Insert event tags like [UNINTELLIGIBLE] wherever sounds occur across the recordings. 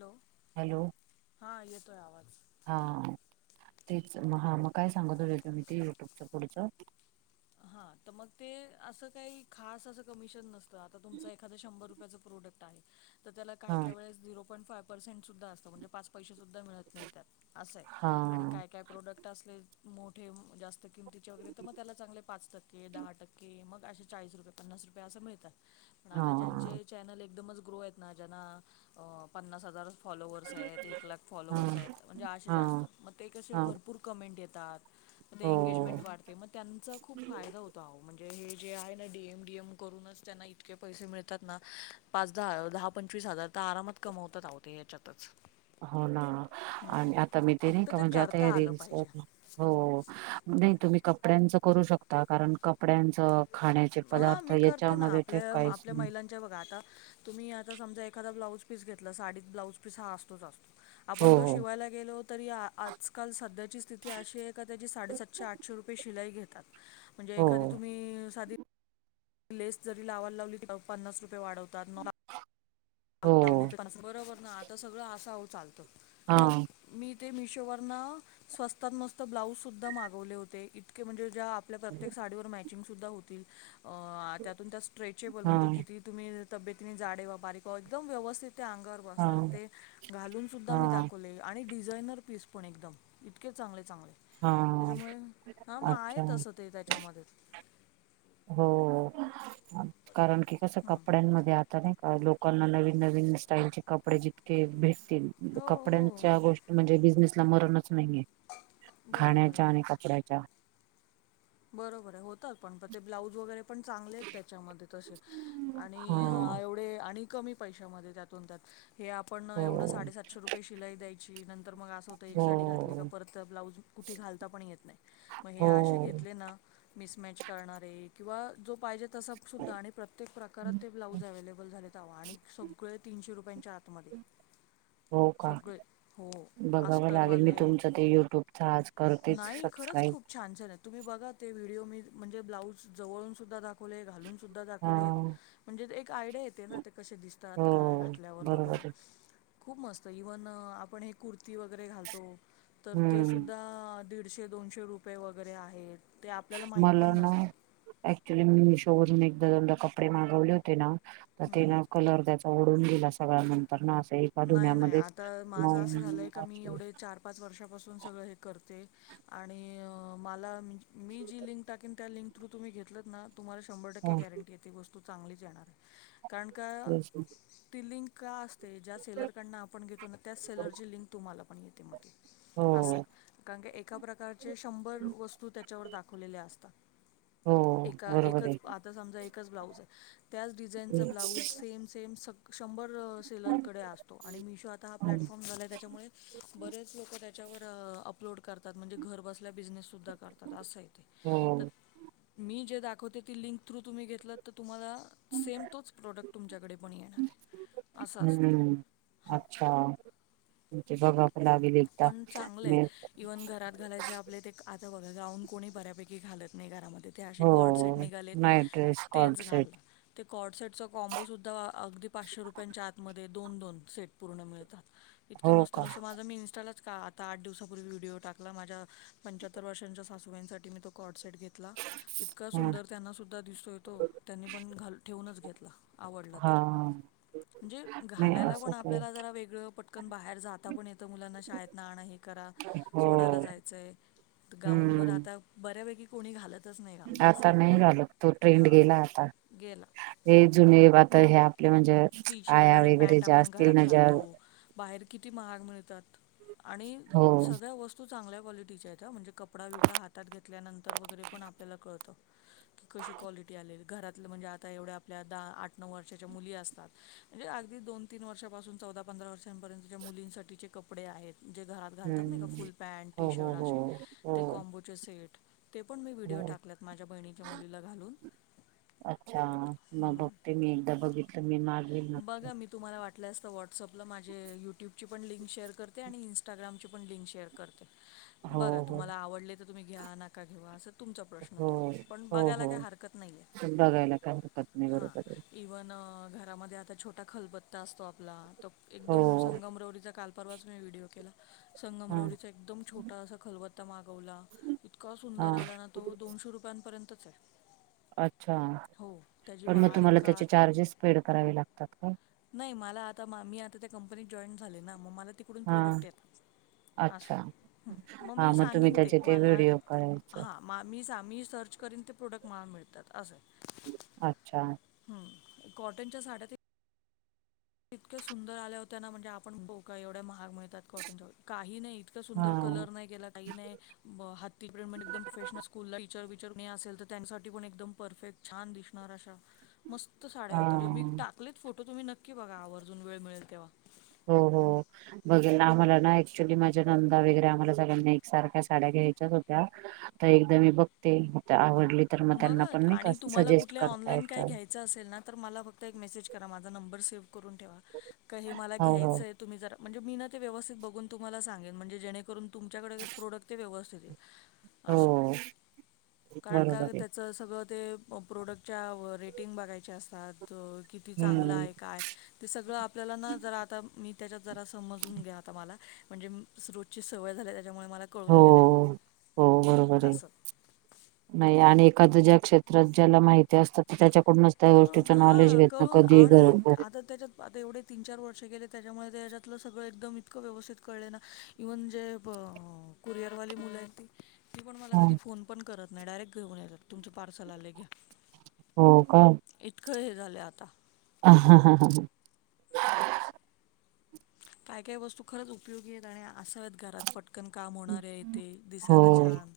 Hello! हां येतोय आवाज? हा हा तेच हा मग काय सांगत होते तुम्ही ते युट्यूबच पुढचं. हा तर मग ते असं काही खास असं कमिशन नसत. आता तुमच एखादं शंभर रुपयाचं प्रोडक्ट आहे तर त्याला काय हा काय वेळेस झिरो पॉईंट पा परसेंट सुद्धा असतं म्हणजे पाच पैसे सुद्धा मिळत नाहीत त्यात असं आहे हा आणि काही काय प्रोडक्ट असले मोठे जास्त किमतीचे वगैरे तर मग चालेल! पाच टक्के दहा टक्के मग असे चाळीस रुपये पन्नास रुपये असं मिळतात. पण हा आता ज्यांचे चॅनल एकदमच ग्रो आहेत ना ज्यांना पन्नास हजार फॉलोवर्स आहेत एक लाख फॉलोवर्स हा आहेत म्हणजे असे जास्त हा मग ते कसे हा भरपूर कमेंट येतात? हो एंगेजमेंट वाढते मग त्यांचा खूप फायदा होतो. हो म्हणजे हे जे आहे ना डी एम डि एम करून त्यांना इतके पैसे मिळतात ना पाच दहा दहा पंचवीस हजार तर आरामात कमावतात अहो ते हेच्यात? तस हो ना आणि आता मी ते नाही फक्त का म्हणजे आता करता या आलं रील्स पाहिजे. वर हो नाही तुम्ही कपड्यांचं करू शकता कारण कपड्यांचं? खाण्याचे हा पदार्थ याच्यामध्ये ते काहीच नाही. ते बघा, तुम्ही आता समझा एखादा ब्लाऊज पीस घेतला साडीत ब्लाऊज पीस हा असतोच असतो. हो आपण तो हो शिवायला गेलोत. तरी आ आजकाल सध्याची स्थिती अशी आहे, का त्याची साडे सातशे आठशे रुपये शिलाई घेतात. म्हणजे हो एखादी तुम्ही साधी लेस जरी लावाय लावली तर पन्नास रुपये वाढवतात. मग आ [UNINTELLIGIBLE] गोट लावली. बरोबर ना आता सगळं असा आहो चालतं. हा मग मी ते मिशोवरन, स्वस्तात मस्त ब्लाऊज सुद्धा मागवले होते. इतके म्हणजे ज्या आप आपल्या प्रत्येक साडीवर मॅचिंग सुद्धा होतील अ, त्यातून त्या स्ट्रेचेबल म्हणजे हा किती तुम्ही तब्येतीने जाडे व्हा, बारीक व्हा एकदम व्यवस्थित ते अंगावर बसतात, हा ते घालून सुद्धा मी हा दाखवले. आणि डिझायनर पीस पण एकदम, इतके चांगले चांगले. हा त्याच्यामुळे हा मग आहे अच्छा तसं ते त्याच्यामध्ये. हो कारण की कस हं. कपड्यांमध्ये आत नाही का लोकांना नवीन नवीन स्टाईलचे कपडे जितके भेटतील हो हो कपड्यां गोष्टी म्हणजे बिझनेसला मरणच नाहीये. बरोबर खाण्याच्या आहे आणि कपड्याच्या. बरोबर आहे होतात, पण प ते ब्लाउज वगैरे पण चांगले आहेत त्याच्यामध्ये तसे, आणि हा एवढे आणि कमी पैशामध्ये त्यातून त्यात, हे आपण हो एवढं साडेसातशे रुपये शिलाई द्यायची नंतर मग अस एक साडी घातली का हो परत ब्लाउज कुठे घालता पण येत नाही. मग हे हो अशे मिमच करणारे किंवा जो पाहिजे तसं सुद्धा आणि प्रत्येक प्रकारात ते ब्लाऊज अव्हेलेबल झालेत हवा आणि सगळे तीनशे रुपयांच्या आतमध्ये. हो का सगळे हो बघावं लागेल मी आस्तरवाले. तुमचं ते युट्यूबच आज करतेच नाही खरंच सबस्क्राईब खूप छान छान आहे. तुम्ही बघा ते व्हिडिओ मी म्हणजे ब्लाऊज जवळून सुद्धा दाखवले घालून सुद्धा हा दाखवलेत. म्हणजे एक आयडिया येते ना ते कसे दिसतात हो काय घातल्यावर बरोबर वगैरे. आहे खूप मस्त, इव्हन आपण हे कुर्ती वगैरे घालतो. तर ते हम्म सुद्धा दीडशे, दोनशे रुपये वगैरे आहेत ते आप मला ना, ऍक्च्युली मी मिशो वरून एकदा दोनदा कपडे मागवले होते ना. ते हं ना कलर त्याचा उडून गेला सगळा. नंतर ना अस एक नाही नाही आता माझं असं झालंय का, मी एवढे चार पाच वर्षापासून सगळं हे करते. आणि मला मी जी लिंक टाकेन त्या लिंक थ्रू तुम्ही घेतलत ना. तुम्हाला शंभर टक्के गॅरंटी आहे ती वस्तू चांगलीच येणार आहे. कारण का ती लिंक का असते, ज्या सेलरकडून आपण घेतो ना त्याच सेलरची लिंक तुम्हाला पण येते मग ती. असय हो कारण कि, एका प्रकारचे शंभर वस्तू त्याच्यावर दाखवलेल्या असतात. हो एका बरोबर आहे एकच आता समजा एकच ब्लाऊज हाय त्याच डिझाईनचा ब्लाऊज हम्म, सेम सेम शंभर असेल. कडे असतो. आणि मिशो आता हा प्लॅटफॉर्म झाला आहे त्याच्यामुळे बरेच लोक त्या च्या वर अपलोड करतात म्हणजे घर बसल्या बिनेस सुद्धा करतात. असं हाय ते हो तर मी जे दाखवते ती लिंक थ्रू तुम्ही घेतलं तर तुम्हाला सेम तोच प्रोडक्ट तुमच्याकडे पण येणार आहे असं असतं हम्म हां अच्छा, म्हजे बघाव लागेल एकदा म इव्हन घरात घालायचे आपले ते आता बघा जाऊन कोणी बऱ्यापैकी घालत नाही घरामध्ये ते असे हो कॉडसेट निघालेत नाही ड्रेस कॉड तेच घाल सेट ते कॉर्डसेटचा कॉ्बो सुद्धा अगदी पाचशे रुपयांच्या आतमध्ये. दोन दोन सेट पूर्ण मिळतात इतके हो मस्त का माल. आता मी इन्स्टाच आठवसापूर्वी व्हिडडीओ टाकला माझ्या पंच्याहत्र वर्षच्या सासूबाईंसाठी मी तो कॉड सेट घेतो. इतका ह सुंदर त्यांना सुद्धा दिसतो येतो, त्यांनी पण घाल ठेवूनच घेतला. आवडलं हा तर, म्हणजे? नाही घालायला असं पण काही आपल्याला जरा वेगळं पटकन, बाहेर जाता पण येतं मुलांना शाळेत ना आणं हे करा. हो सोडायला जायचंय गाऊन वर हम्म आता बऱ्यापैकी. कोणी घालतच नाही गाऊन आता तसंही नाही घालत तो ट्रेंड हां गेला आता गेला. हे जुने बात हे आपल्या म्हणजे टी शर्ट आया आणि वगैरे पॅन्ट ज्या आपण असतील घरात ना ज्या. घालतो बाहेर किती महाग मिळतात, आणि हो सगळ्या वस्तू. तू चांगल्या क्वालिटीच्या आहेत, म्हणजे कपडा बिपडा हात घेतल्यानंतर वगैरे पण आपल्याला कळतं. की कशी क्वालिटी आले घरात म्हणजे आता एवढ्या आपल्या दहा आठ नऊ वर्षाच्या मुली असत. अगडी दोन तीन वर्ष चौदा पंधरा वर्षपर्यंत मुलींसाठी कपडे आहेत जे घरात. घालतात नाही का हम्म फुल पॅन्ट, टी हो हो शर्ट, असे हो हो ते कॉम्बोचे सेट. ते पण मी व्हिडिओ हो टाकलेत माझ्या बहिणीच्या मुलीला घालून ह. ते मी एकदा बघितलं मी मागे ना. बघा मी तुम्हाला वाटलंस तर व्हॉट्सअपला माझे यूट्यूबची पण लिंक शेअर करते आणि इंस्टा. इस्टाग्राची प लिंक शेअर करते. ह [INAUDIBLE] बघा तुम्हाला आवडले तर तुम्ही घ्या, नाका घेवा असं तुमचा प्रश्न हो तो. पण हो बघायला हो काही हरकत नाही आहे. बघायला काय हरकत नाही हा. बरोबर आहे पण घरामध्ये आता छोटा खलबत्ता असतो आपला, तो एकदम हो संगमरवरीचा काल परवाच मी व्हिडिओ केला. हा संगमरवरीचा एकदम छोटा असा खलबत्ता मागवला, इतका सुंदर हा आला ना. तो दोनशे रुपयांपर्यंतच आहे. अच्छा. हो त्याची पण मग बारीक तुम्हाला त्याचे काच चार्जेस पेड करावे लागतात काय. नाही मला आता मी आता त्या कंपनीत जॉईन झाले ना, मग मला तिकडून हा प्रोडक्ट येतात. असं. अच्छा हं मग हा मी तुम्ही सांगन ते. त्याचे मला व्हिडिओ करायचं हा. मा मी सा मी सर्च करीन ते प्रोडक्ट मला मिळतात असं. अच्छा! हं. कॉटनच्या साड्या ते इतक्या सुंदर आल्या होत्या ना, म्हणजे आपण हो का एवढ्या महाग मिळतात. कॉटन. काही नाही इतका हा सुंदर कलर नाही गेला काही नाही. ब हाती प्रेमेन्ट एकदम प्रोफेशनल स्कूलला टीचर विचर कुणी असेल, तर त्यांसाठी पण एकदम परफेक्ट छान दिसणार अशा. मस्त साड्या होत्या. मी हा टाकलेत फोटो तुम्ही नक्की बघा आवर्जून वेळ मिळेल तेव्हा. हो हो. बघ आम्हाला ना ऍक्च्युली माझ्या नंदा वगैरे आम्हाला सगळ्यांना एक सारख्या साड्या घ्यायच्याच होत्या. आता एकदा मी बघते. फक्त आवडली तर मग त्यांना बघा पण नाही का सजेस्ट करता येत. च असेल ना तर मला फक्त एक मेसेज करा, माझा नंबर सेव्ह करून ठेवा. का हे मला हो घ्यायचं आहे. तुम्ही जरा म्हणजे मी ना ते व्यवस्थित बघून तुम्हाला सांगेन. म्हणजे जेणेकरून तुमच्याकडे प्रॉडक्ट ते व्यवस्थित येईल. हो असं. हो. बरोबर आहे. तर सगळं ते प्रोडक्टच्या व रेटिंग बघायचे असतात. किती चांगला हम्म आहे काय. ते सगळं आपल्याला ना जरा आता मी त्याच्यात जरा समजून घ्या आता मला. म्हणजे रोजची सवय झाल्या. त्याच्यामुळे मला हो कळून गेलंय. हो. हो बरोबर हे. असं. नाही. आणि एखाद्या ज्या क्षेत्रात ज्याला माहिती असतात ते त्याच्याकडूनच त्या हा कळू गोष्टीच हा नॉलेज घेतन कळू कधी गर आणि आता त्याच्यात आता एवढे तीन चार वर्ष गले त्याच्यामुळे त्याच्यातलं सगळं एकदम इतकं व्यवस्थित कळले ना. इव्हन जे ब कुरियर वाली मुलं आहेत ते ती पण मला कधी फोन पण करत नाही. डायरेक्ट घेऊन येतात तुमचं पार्सल आले घ्या. हो का. इतकं हे झाले आता. ह ह ह ह ह. काहि काही वस्तू खरंच उपयोगी नाही, अस आहेत घरात. पटकन काम होणार आहे ते, हो दिसायला छान.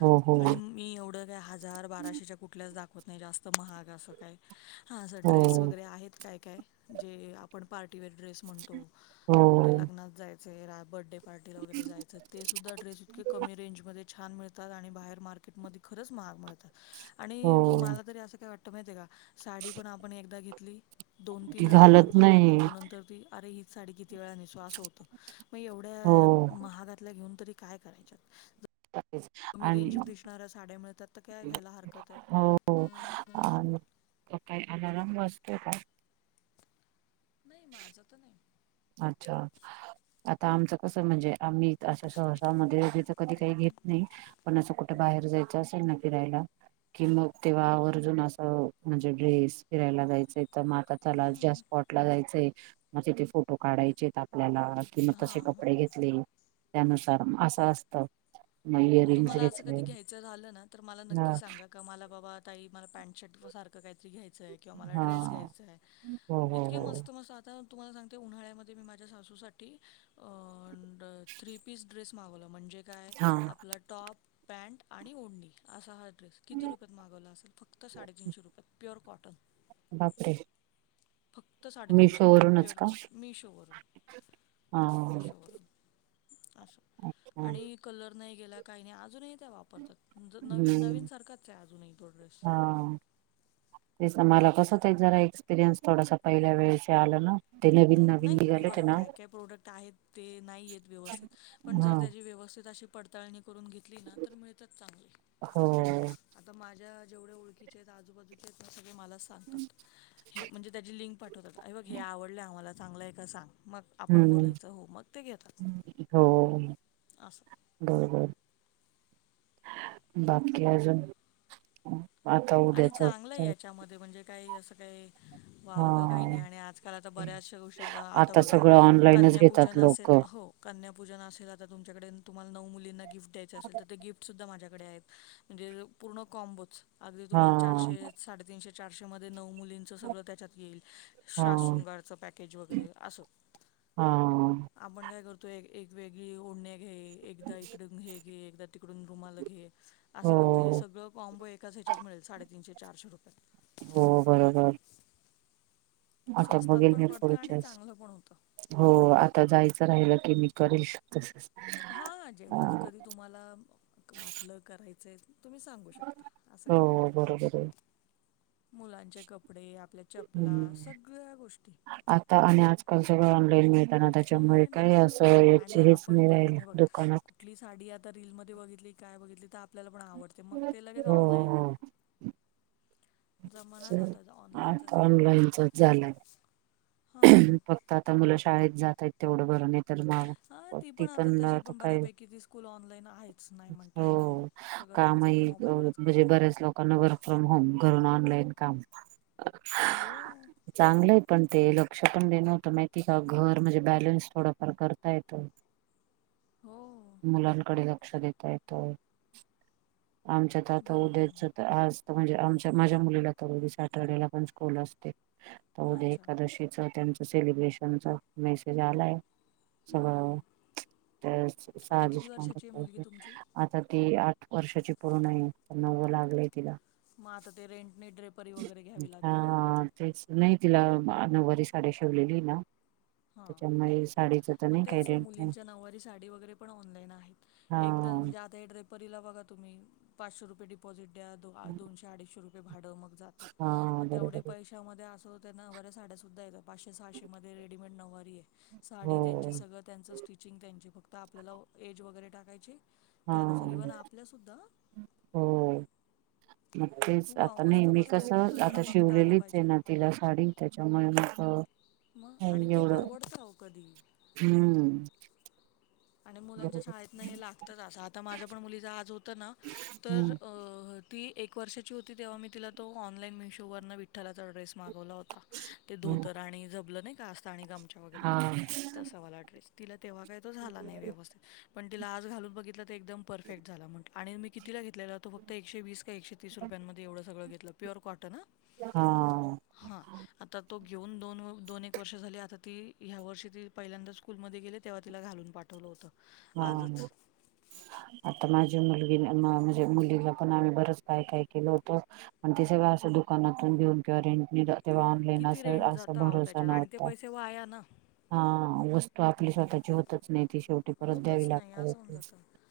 हो हो आणि म मी एवढं काय हजार, बाराशेच्या कुठल्याच दाखवत नाही जास्त महाग असं काय. हा असं हो ड्रेस वगैरे आहेत काय काय. जे आपण पार्टीवेअर ड्रेस म्हणतो. कुठे हो लग्नात जायंच आहे. रा बर्थडे पार्टीला वगैरे जायचं ते सुद्धा ड्रेस इतके कमी रेंजमध्ये छान मिळतात, आणि बाहेर मार्केटमध्ये खरंच महाग मिळतात. आणि हो मला तरी असं काय वाटतं माहिती आहे का. साडी पण आपण एकदा घेतली, दोन ती तीन वेळा फार घालत फार तर नाही घालतो. नंतर ती अरे हीच साडी किती वेळा नेसु असं होतं. मग हो एवढ्या महागातल्या घेऊन तरी काय करायच्या. अआणि मिळतात तर काय घ्यायला हरकत आहे. हो होआणि मग काय अलाराम वाजतोय काय. नाही माझं तर नाही. अच्छा आता आमचं कस म्हणजे आम्ही. असं सहसा मध्ये इथ कधी काही घेत नाही पण असं कुठं बाहेर जायचं असेल ना फिरायला. कि मग तेव्हा आवर्जून असं म्हणजे ड्रेस फिरायला जायचंय. तर मग आता चला ज्या हम्म स्पॉटला जायचंय आहे मग तिथे फोटो काढायचे आहेत आपल्याला. तर मग हा तसे कपडे हा. घेतले त्यानुसार असं असत. मग तुम्हाला असं कधी घ्यायचं झालं ना, तर मला हा नक्की सांगा. का मला बाबा ताई मला पॅन्ट शर्ट सारखं काहीतरी घ्यायचं आहे. किंवा मला हा ड्रेस घ्यायचा आहे. हो हो इतके हो मस्त मस्त आता तुम्हाला सांगते उन्हाळ्यामध्ये मी माझ्या सासूसाठी अअ थ्री पीस ड्रेस मागवला म्हणजे. काय हा आपला टॉप पॅन्ट आणि ओडणी असा ह. किती रुपयात मागवला असेल फक्त साडेतीनशे रुपयात प्युअर कॉटन. बापरे. फक्त साडेतीनशे मिशो रुपयात वरूनच प्युअर का कॉटनमी मिशोवरून हा मिशोवरून. असं आणि कलर नाही गेला काही नाही अजूनही त्या वापर. वापरतात नवीन नवीन हम्म सारखाच आहे अजूनही तो ड्रेस. ते मला कसं ते जरा एक्सपिरियन्स थोडासा पहिल्या वेळचे आलं ना. ते ह नवीन नवीन नाही हे निघाले ते बघा ना काय काय प्रोडक्ट आहेत ते नाही आहेत व्यवस्थित पण हा जर त्याची व्यवस्थित अशी. पडताळणी करून घेतली ना तर मिळतच चांगले. हो आता माझ्या जेवढ्या ओळखीचे आहेत आजूबाजूचे आहेत ते सगळे मला सांगतात. हे म्हणजे त्याची लिंक पाठवतात ऐ बघ हे आवडलं आम्हाला चांगलं आहे का सांग मग. आपण हम्म बोलायचं हो मग ते घेतात. हो हो. असं. बरोबर, बाकी काय अजून? आता आणि उद्याच चांगलंय याच्यामध्ये, म्हणजे काही, असं काही हा वावगं काही नाही आणि आजकाल आता बऱ्याचशा गोष्टी आता, आता बघा सगळं ऑनलाईनच घेतात कन्यापूजन असेल, लोक हो. कन्यापूजन असेल, आता तुमच्याकडे, तुम्हाला नऊ मुलींना, गिफ्ट द्यायचे असेल, तर ते गिफ्ट सुद्धा माझ्याकडे आहेत. म्हणजे पूर्ण कॉम्बोच, अगदी हा तुम्हाला चारशे, साडेतीनशे- चारशे मध्ये नऊ मुलीं च सगळ त्याच्यात येईल, हा शाश-शृंगारच पॅकेज वगैरे, अस. हा आपण काय करतोय, ए-एक वेगळी ओढणे घे, एकदा इकडून घे. घे [UNINTELLIGIBLE] तिकडून रुमालं घे, अस हो करतो, हे सगळं कॉम्बो ये. एकाच ह्याच्यात मीळल, साडेतीनशे-चारशे रुपयात. हो, बरोबर. आता स्वस्तात बघैल पण मी, पडतं आणि पुढच्या वेळेस. चांगलं पण होतं. हो, आता जायचं राहिलं, की मी करेल तस हां, जेव्हाच कधी तुम्हाला, वाटलं करायचं. तुम्ही सांगू शकता, अस काय, हो बरोबर आहे. मुलांचे कपडे, आपल्या चपला हम्म, सगळ्या गोष्टी आता आणि आजकाल सगळं ऑनलाईन मिळ त्यांना त्याच्यामुळ, ऑनलाईन काय असं, हां याच आणि हेच आपण नाही पण राहिल, हे बघा दुकानात. कुठली साडी, आता रीलमध्ये बघितली, काय बघितली, त आपल्याला पण आवड ते मग, ते लगेच, हो ऑनलाइन हो. च आत चालू आहे. ऑनलाईनचाच, झाला. हां फक्त आता मुलं, शाळेत जात ये, तेवढं बर, नाय तर म अं ती पण आता, तशी पण बऱ्यापैकी, ती स्कूल ऑनलाईन आहेच, नाही म्हणता येणार नाही. सगळं काम त्यांचं ते येईल, मोबाईलवरच म्हणजे कळतं. बऱ्याच लोकांना वर्क फ्रॉम होम, घरून ऑनलाईन काम हो. चांगलं ये पण ते, लोक [UNINTELLIGIBLE] हे नव्हतं माहिती का, घर म्हणजे बॅलन्स थोडाफार करता येतो. हो. मुलांकडे लक्ष, देता येत. आमच्या त, आता बरोबर उद्या ना. ज आज तर, म्हणजे आमच्या माझ्या मुलीला, तर सॅटर्डेला पण स्कूल असते. तर उद्या अच्छा. एकादशीच, त्यांच सेलिब्रेशनचा, मेसेज आलाय. सगळं. आता आजच किती सांगत वर्षाची आहे मुलगी होती, तुमची? आता ती आठ वर्षाची पूर्णये, अन् नव्वं लागलय तिला. मग आता, ते रेंटने, ड्रेपरी वगैरे, घ्यावी लागेल ना. हा तेच नाही तिला, नऊवारी साड्या शीवलेली ना, हां. त्याच्यामुळे स मग तेच वो, मुलींच्या नाऊवारी साडी वगैरे, पण ऑनलाईन आहेत, हा एकदा म्हणजे आता ड्रे [UNINTELLIGIBLE] परीला बघा तुम्ही, पाचशे रुपये डिपॉझिट द्या, दोनशे -अडीचशे रुप ये, भाड मग जात, हा म तेवढ्या बरोबर पैशामध्ये अस होतं, नवऱ्या साड्या सुद्धा येतात. पाचशे-सहाशे मध्ये, रेडीमेड नऊवारी ये, साडी हो त्यांची, सगळं त्यांचं, स्टिचिंग त्यांची, फक् त, आपल्याला एज वगैरे टाकायची त्यानुसार ह्म, इव्हन आपल्यासुद्धा हो. मग तेच, खूप आव आता मस्त नेहमी मस्त आहे कस, फक्त जरा आता बघता आलं शिवलेलीचे पाहिजे ना तिला साडी, त्याच्यामुळे म अ म आणि ते परवडतं, आओ कधीही. हम्म. आणि मुलांच्या बरोबर शाळेतनं, हे लागतंच, असं आता, आता माज्या पण मुलीच, आज होतं ना, तर हम्म अ ती एक वर्षाची होती, तेव्हा मी तिला तो ऑनलाईन मिशोवरन विठ्ठलाचा ड्रेस मागवला होता. ते धोतर आणि झबलं नाही का असत आणि गमच्या वगैरे हा ते तसं वाला ड्रेस. तिला तेव्हा काय तो झाला नाही व्यवस्थित. पण तिला आज घालून बघितलं तर, एकदम परफेक्ट झाला. म्ह आणि मी कितीला घेतलेला तो फक्त एकशे वीस का एकशे तीस रुपयांमध्ये एवढं सगळं घेतलं प्युअर कॉटन हां. हा... हा आता तो घेऊन दोन दोन एक वर्ष झाली. आता ती ह्या वर्षी ती पहिल्यांदा स्कूलमध्ये गेली, तेव्हा तिला घालून पाठवलं होतं. आजच. हा. आता माझी मुलगी ना अं म्हणजे मुलीला पण आम्ही बरंच काय काय केलं होतं. पण ते सगळं असं दुकानातून घेऊन किंवा रेंट तेव्हा मग ऑनलाईन किती असं रेंट असा जातं अहो भरोसा त्याच्यात आणि ते नव्हता. पैसे वाया ना. हा वस्तू आपली स्वतःची होतच नाही. ती शेवटी परत होतच द्यावी नाही लागते असं होऊन वस्तू. जातं.